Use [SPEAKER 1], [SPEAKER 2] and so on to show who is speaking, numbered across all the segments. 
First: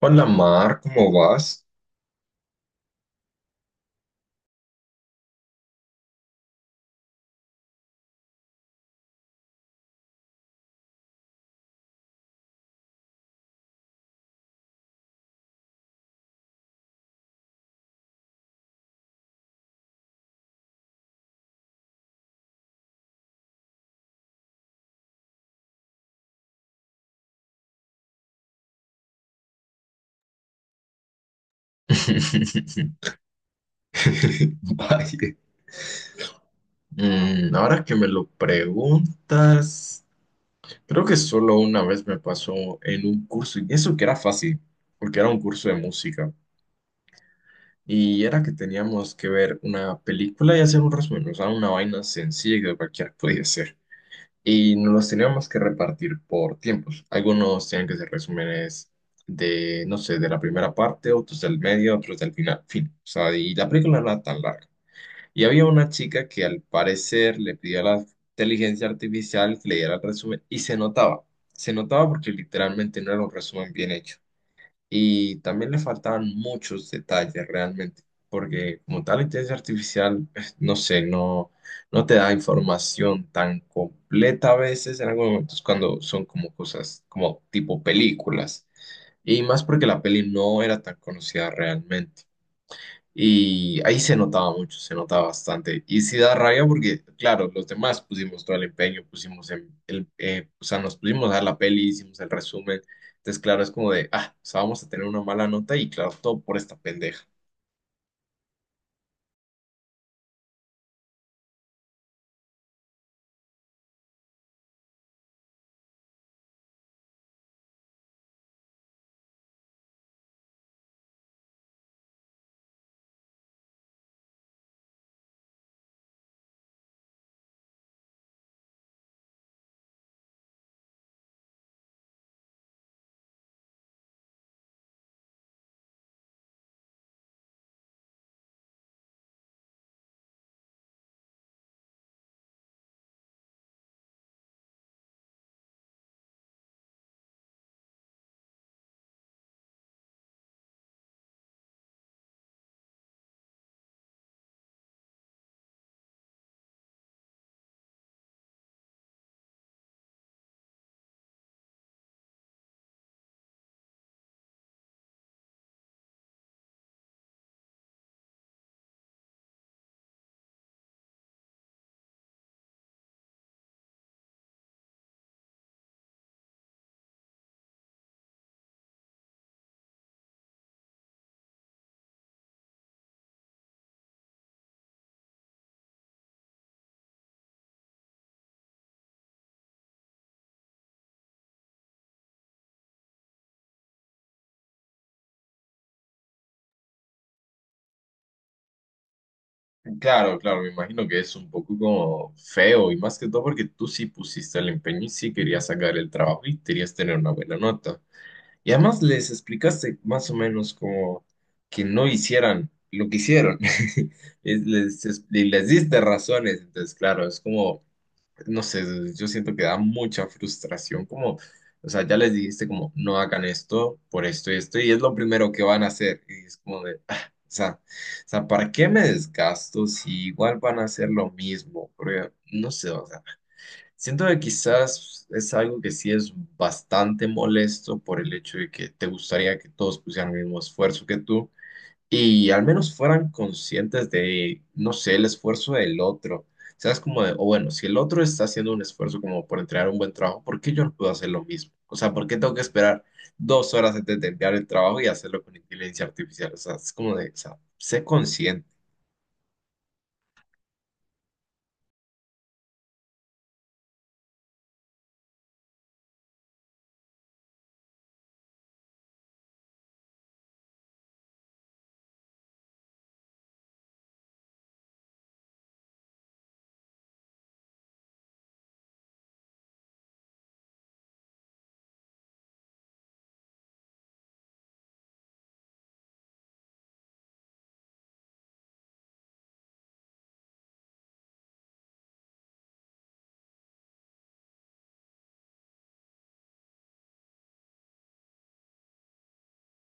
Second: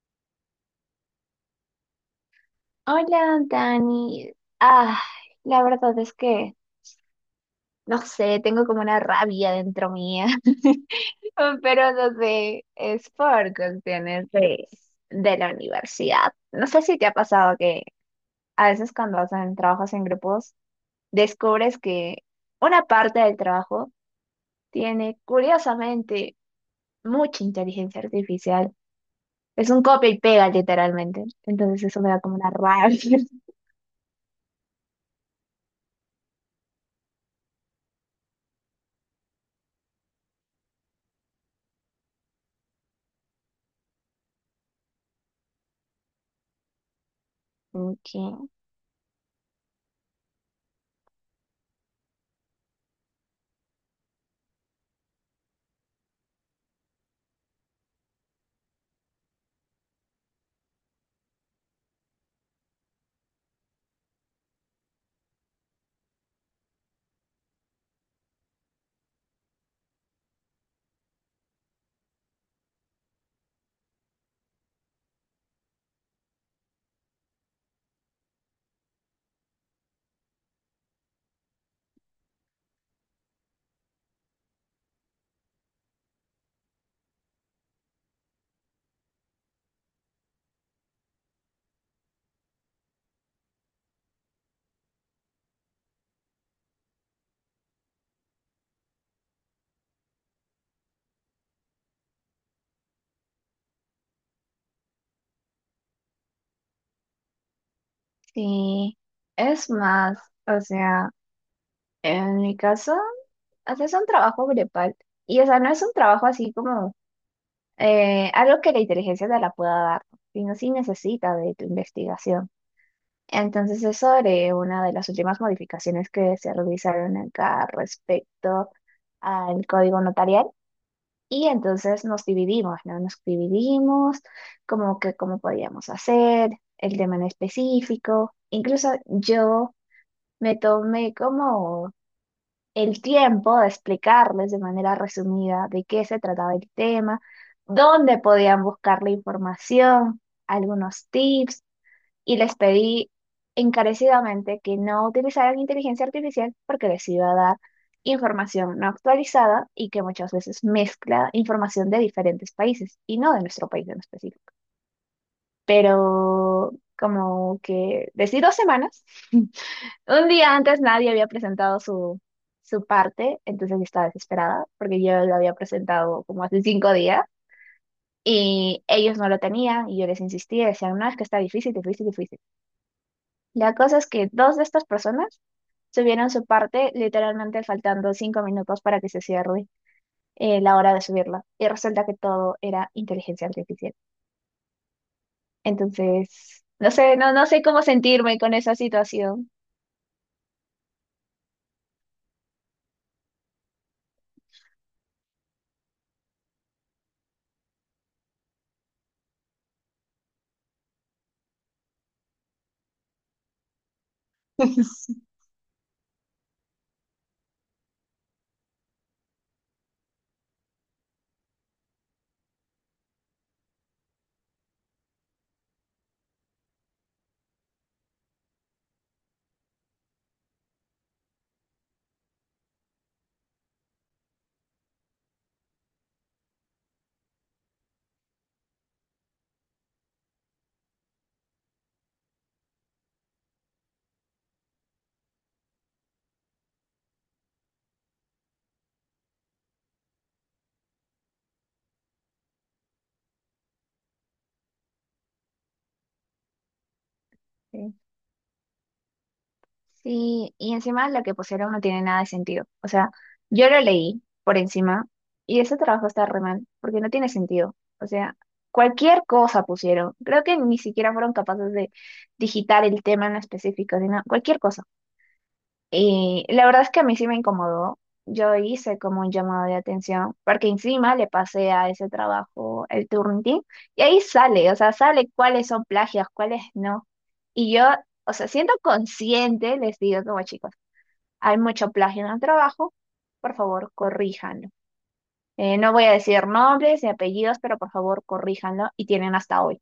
[SPEAKER 1] Hola Mar, ¿cómo vas?
[SPEAKER 2] Hola, Dani. Ah, la verdad es que, no sé, tengo como una rabia dentro mía, pero no sé, es por cuestiones de la universidad. No sé si te ha pasado que a veces cuando hacen trabajos en grupos, descubres que una parte del trabajo tiene, curiosamente, mucha inteligencia artificial. Es un copia y pega, literalmente. Entonces eso me da como una rabia.
[SPEAKER 1] Vaya. Ahora que me lo preguntas, creo que solo una vez me pasó en un curso, y eso que era fácil, porque era un curso de música,
[SPEAKER 2] Ok.
[SPEAKER 1] y era que teníamos que ver una película y hacer un resumen, o sea, una vaina sencilla que cualquiera podía hacer. Y nos los teníamos que repartir por tiempos. Algunos tenían que ser resúmenes de, no sé, de la primera parte, otros del medio, otros del final, fin. O sea, y la película no era tan larga. Y había una chica que al parecer le pidió a la inteligencia artificial que le diera el resumen y se notaba porque literalmente no era un resumen bien hecho. Y también le faltaban muchos detalles realmente, porque como tal inteligencia artificial, pues, no sé, no, no te da información tan completa a veces en algunos momentos cuando son como cosas como tipo películas. Y más porque la peli no era tan conocida realmente. Y ahí se notaba mucho, se notaba bastante. Y sí da rabia porque, claro, los demás pusimos todo el empeño, pusimos el, o sea, nos pusimos a ver la peli, hicimos el resumen. Entonces, claro, es como de, ah, o sea, vamos a tener una mala nota y claro, todo por esta pendeja.
[SPEAKER 2] Sí, es más, o sea, en mi caso, o es un trabajo grupal y, o sea, no es un trabajo así como algo que la inteligencia te la pueda dar, sino si necesita de tu investigación. Entonces, es sobre una de las últimas modificaciones que se realizaron acá respecto al código notarial y entonces nos dividimos, ¿no? Nos dividimos como que cómo podíamos hacer, el tema en específico, incluso yo... Me tomé como el tiempo de explicarles de manera resumida de qué se trataba el tema, dónde podían buscar la información, algunos tips y les pedí encarecidamente que no utilizaran inteligencia artificial porque les iba a dar información no actualizada y que muchas veces mezcla información de diferentes países y no de nuestro país en específico. Pero como que decí 2 semanas. Un día antes nadie había presentado su parte, entonces yo estaba desesperada porque yo lo había presentado como hace 5 días y ellos no lo tenían y yo les insistía, decían, no, es que está difícil, difícil, difícil. La cosa es que dos de estas personas subieron su parte literalmente faltando 5 minutos para que se cierre la hora de subirla y resulta que todo era inteligencia artificial. Entonces, no sé, no, no sé cómo sentirme con esa situación.
[SPEAKER 1] Claro, claro, me imagino que es un poco como feo y más que todo porque tú sí pusiste el empeño y sí querías sacar el trabajo y querías tener una buena nota. Y además les explicaste más o menos como que no hicieran lo que hicieron. Y les diste razones. Entonces, claro, es como, no sé, yo siento que da mucha frustración. Como, o sea, ya les dijiste como, no hagan esto por esto y esto, y es lo primero que van a hacer. Y es como de, ah, o sea, ¿para qué me desgasto si igual van a hacer lo mismo? Porque, no sé, o sea. Siento que quizás es algo que sí es bastante molesto por el hecho de que te gustaría que todos pusieran el mismo esfuerzo que tú y al menos fueran conscientes de, no sé, el esfuerzo del otro. O sea, es como de, o bueno, si el otro está haciendo un esfuerzo como por entregar un buen trabajo, ¿por qué yo no puedo hacer lo mismo? O sea, ¿por qué tengo que esperar 2 horas antes de enviar el trabajo y hacerlo con inteligencia artificial? O sea, es como de, o sea,
[SPEAKER 2] Sí.
[SPEAKER 1] sé consciente.
[SPEAKER 2] Sí, y encima lo que pusieron no tiene nada de sentido. O sea, yo lo leí por encima y ese trabajo está re mal, porque no tiene sentido. O sea, cualquier cosa pusieron. Creo que ni siquiera fueron capaces de digitar el tema en específico, sino cualquier cosa. Y la verdad es que a mí sí me incomodó. Yo hice como un llamado de atención, porque encima le pasé a ese trabajo el Turnitin, y ahí sale, o sea, sale cuáles son plagios, cuáles no. Y yo, o sea, siendo consciente, les digo como chicos, hay mucho plagio en el trabajo, por favor, corríjanlo. No voy a decir nombres ni apellidos, pero por favor, corríjanlo, y tienen hasta hoy.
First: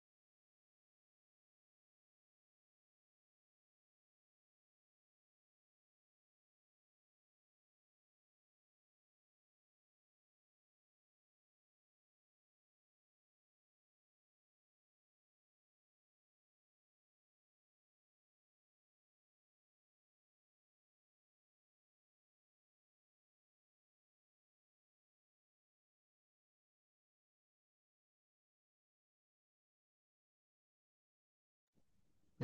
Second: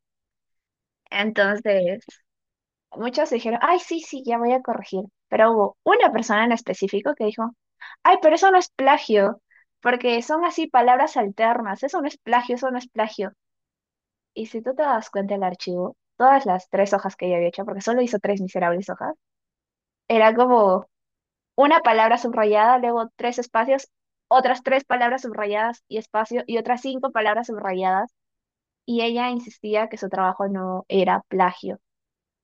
[SPEAKER 2] Entonces, muchos dijeron, ay, sí, sí, ya voy a corregir. Pero hubo una persona en específico que dijo, ay, pero eso no es plagio, porque son así palabras alternas, eso no es plagio, eso no es plagio. Y si tú te das cuenta del archivo, todas las tres hojas que ella había hecho, porque solo hizo tres miserables hojas, era como una palabra subrayada, luego tres espacios, otras tres palabras subrayadas y espacio, y otras cinco palabras subrayadas. Y ella insistía que su trabajo no era plagio.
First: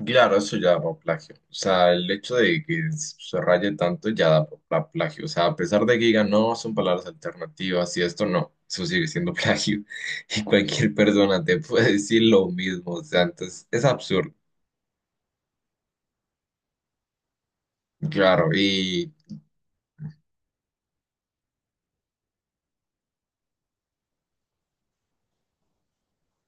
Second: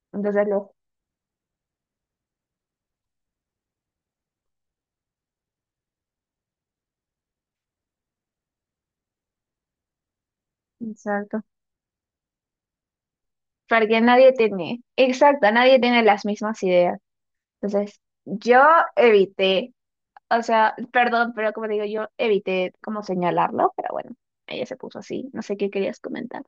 [SPEAKER 1] Claro,
[SPEAKER 2] Entonces,
[SPEAKER 1] eso ya
[SPEAKER 2] lo...
[SPEAKER 1] da por plagio. O sea, el hecho de que se raye tanto ya da por plagio. O sea, a pesar de que digan, no, son palabras alternativas y esto no, eso sigue siendo plagio. Y cualquier
[SPEAKER 2] Exacto.
[SPEAKER 1] persona te puede decir lo mismo. O sea, entonces es
[SPEAKER 2] Porque nadie
[SPEAKER 1] absurdo.
[SPEAKER 2] tiene, exacto, nadie tiene las mismas ideas. Entonces,
[SPEAKER 1] Claro,
[SPEAKER 2] yo
[SPEAKER 1] y,
[SPEAKER 2] evité, o sea, perdón, pero como te digo, yo evité como señalarlo, pero bueno, ella se puso así, no sé qué querías comentar.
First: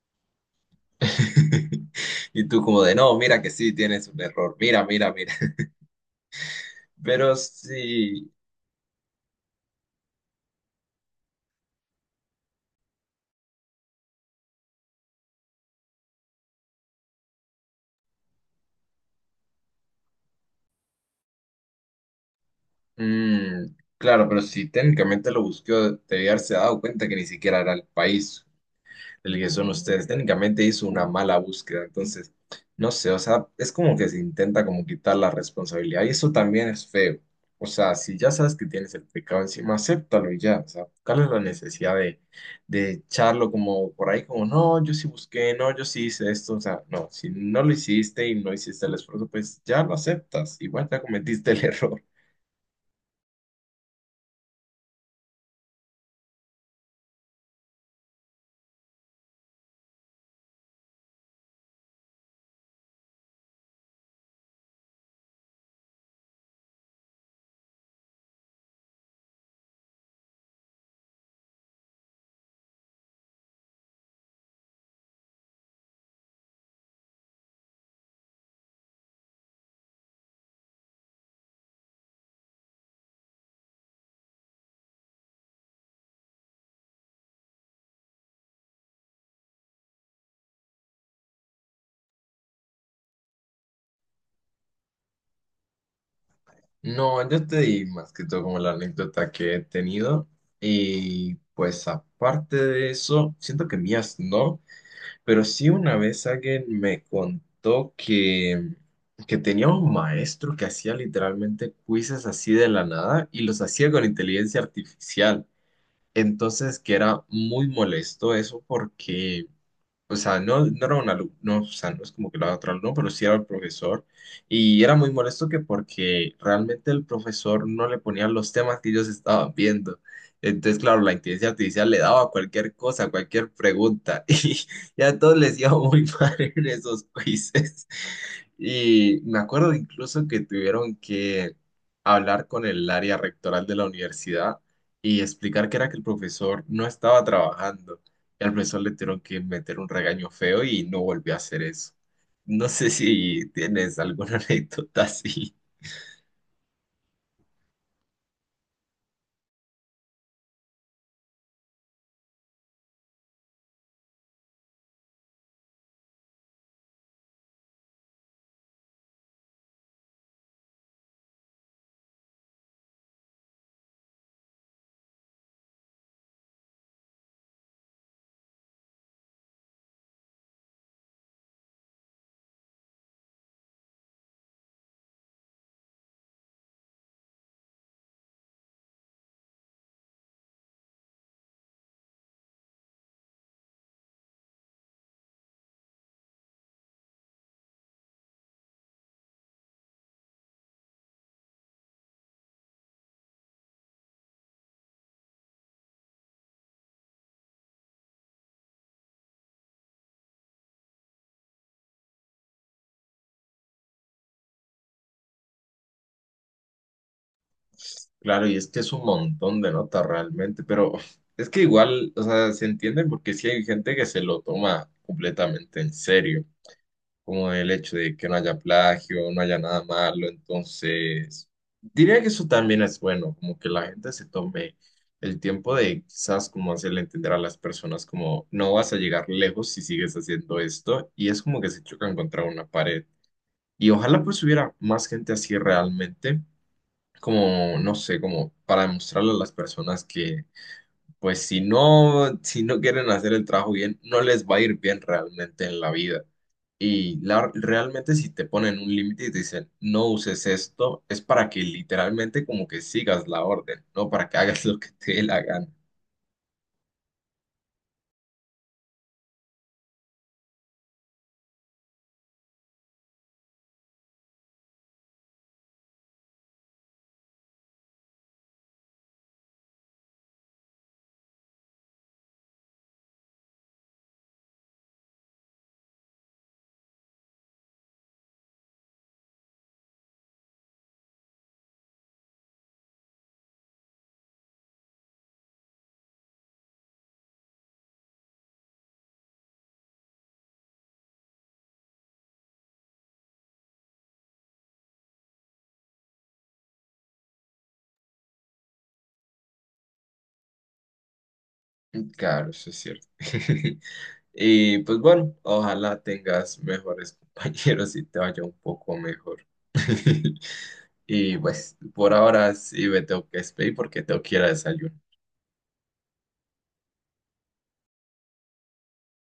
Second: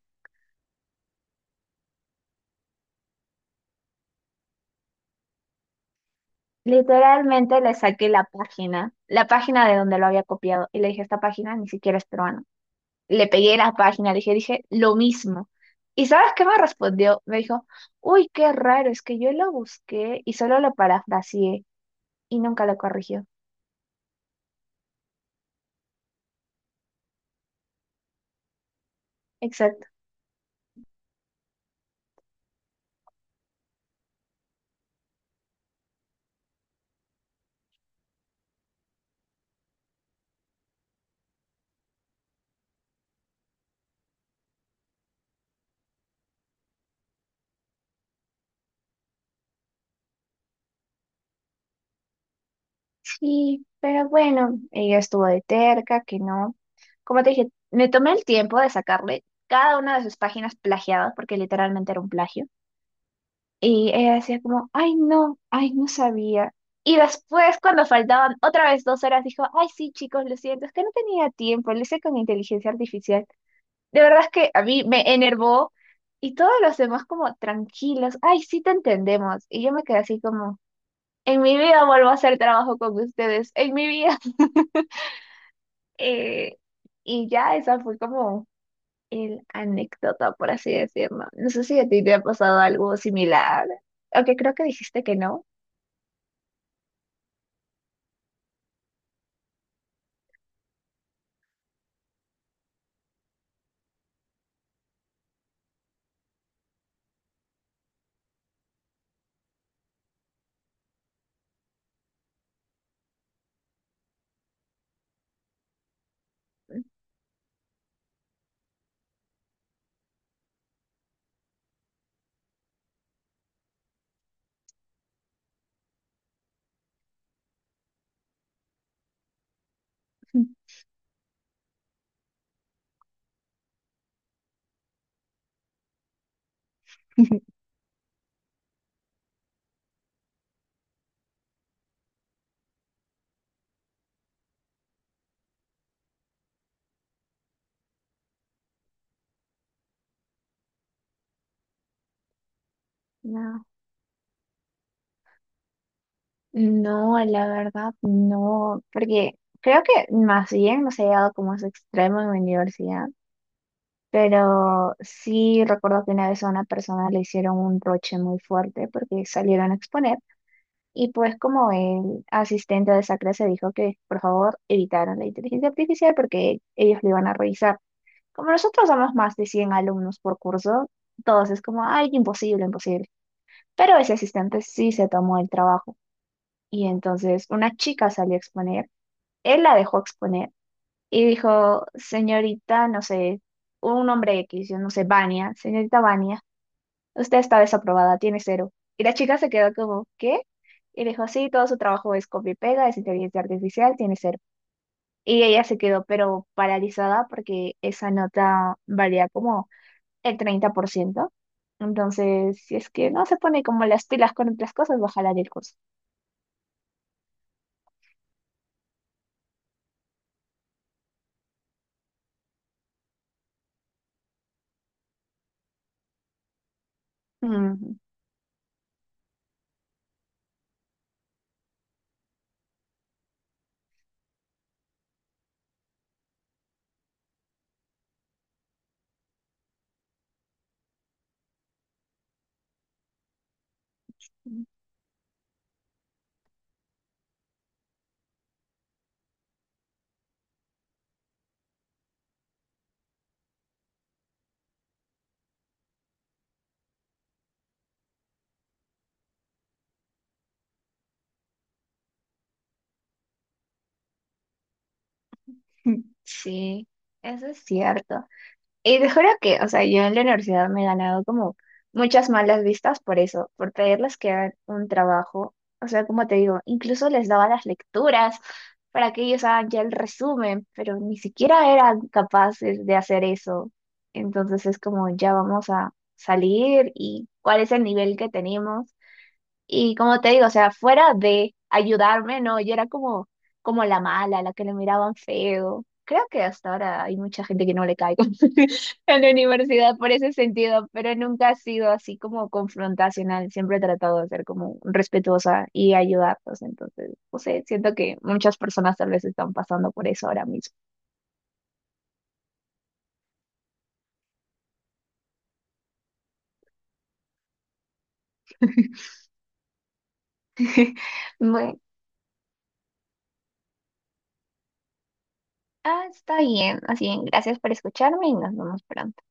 [SPEAKER 1] y tú como de, no, mira que sí, tienes un error. Mira, mira, mira. Pero
[SPEAKER 2] Literalmente le saqué
[SPEAKER 1] sí,
[SPEAKER 2] la página de donde lo había copiado, y le dije, esta página ni siquiera es peruana. Le pegué la página, le dije, lo mismo. ¿Y sabes qué me respondió? Me dijo, uy, qué raro, es que yo lo busqué y solo lo parafraseé y nunca lo corrigió.
[SPEAKER 1] mm, claro, pero si técnicamente lo busquó, debía haberse dado cuenta que ni siquiera era el país. El que son ustedes. Técnicamente hizo una mala búsqueda, entonces, no sé, o sea, es como que se intenta como quitar la responsabilidad y eso también es feo. O sea, si ya sabes que tienes el pecado encima, acéptalo y ya. O sea, ¿cuál es la necesidad de echarlo como por ahí, como, no, yo sí busqué, no, yo sí hice esto? O sea, no, si no lo hiciste y no hiciste el esfuerzo, pues ya lo aceptas. Igual ya cometiste el error.
[SPEAKER 2] Sí, pero bueno, ella estuvo de terca, que no. Como te dije, me tomé el tiempo de sacarle cada una de sus páginas plagiadas, porque literalmente era un plagio. Y ella decía como, ay no sabía. Y después, cuando faltaban otra vez 2 horas, dijo, ay sí, chicos, lo siento, es que no tenía tiempo, lo hice con inteligencia artificial. De verdad es que a mí me enervó y todos los demás como tranquilos, ay sí te entendemos. Y yo me quedé así como, en mi vida vuelvo a hacer trabajo con ustedes, en mi vida. Eh, y ya esa fue como el anécdota, por así decirlo. No sé si a ti te ha pasado algo similar, aunque creo que dijiste que no.
[SPEAKER 1] No, yo te di más que todo como la anécdota que he tenido y pues aparte de eso, siento que mías no, pero sí una vez alguien me contó que tenía un maestro que hacía literalmente quizzes así de la nada y los hacía con inteligencia artificial. Entonces que era muy molesto eso porque o sea, no, no era un alumno, no, o sea, no es como que lo haga otro alumno, pero sí era el profesor. Y era muy molesto que porque realmente el profesor no le ponía los temas que ellos estaban viendo. Entonces, claro, la inteligencia artificial le daba cualquier cosa, cualquier pregunta. Y ya a todos les iba muy mal en esos quizzes. Y me acuerdo incluso que tuvieron que hablar con el área rectoral de la universidad y explicar que era que el profesor no estaba trabajando al profesor le tuvieron que meter un regaño feo y no volvió a hacer eso. No sé si
[SPEAKER 2] No,
[SPEAKER 1] tienes alguna anécdota así.
[SPEAKER 2] no, la verdad no, porque creo que más bien no se ha llegado como a ese extremo en mi universidad, pero sí recuerdo que una vez a una persona le hicieron un roche muy fuerte porque salieron a exponer. Y pues como el asistente de esa clase dijo que por favor evitaran la inteligencia artificial porque ellos lo iban a revisar. Como nosotros somos más de 100 alumnos por curso, todos es como, ay, imposible, imposible. Pero ese asistente sí se tomó el trabajo. Y entonces una chica salió a exponer, él la dejó exponer y dijo, señorita, no sé, un nombre X, yo no sé, Vania, señorita Vania. Usted está desaprobada, tiene cero. Y la chica se quedó como, ¿qué? Y dijo, sí, todo su trabajo es copia y pega, es inteligencia artificial, tiene cero. Y ella se quedó, pero paralizada porque esa nota valía como el 30 por ciento. Entonces, si es que no se pone como las pilas con otras cosas, va a jalar el curso.
[SPEAKER 1] Claro, y es que es un montón de notas realmente, pero es que igual, o sea, se entiende porque sí hay gente que se lo toma completamente en serio. Como el
[SPEAKER 2] Mm.
[SPEAKER 1] hecho de que no haya plagio, no haya nada malo. Entonces, diría que eso también es bueno, como que la gente se tome el tiempo de quizás como hacerle entender a las personas como no vas a llegar lejos si sigues haciendo esto y es como que se chocan contra una pared. Y ojalá pues hubiera más gente así realmente, como, no sé, como para demostrarle a las personas que pues si no, si no quieren hacer el trabajo bien, no les va a ir bien realmente en la vida. Y realmente si te ponen un límite y te dicen, no uses esto, es para que literalmente como que sigas la orden, no para que hagas lo que te dé la gana.
[SPEAKER 2] Sí, eso es cierto. Y te juro que, o sea, yo en la universidad me he ganado como muchas malas vistas por eso, por pedirles que hagan un trabajo. O sea, como te digo, incluso les daba las lecturas para que ellos hagan ya el resumen, pero ni siquiera eran capaces de hacer eso. Entonces es como, ya vamos a salir y cuál es el nivel que tenemos. Y como te digo, o sea, fuera de ayudarme, no, yo era como, como la mala, la que le miraban feo. Creo que hasta ahora hay mucha gente que no le caigo en la universidad por ese sentido, pero nunca ha sido así como confrontacional. Siempre he tratado de ser como respetuosa y ayudarlos. Entonces, no sé, siento que muchas personas tal vez están pasando por eso ahora mismo.
[SPEAKER 1] Claro, eso es cierto. Y pues bueno, ojalá tengas mejores compañeros y te vaya un poco mejor. Y pues
[SPEAKER 2] Bueno,
[SPEAKER 1] por ahora sí me tengo que despedir porque tengo que ir a desayunar.
[SPEAKER 2] ah, está bien. Así, bien, gracias por escucharme y nos vemos pronto.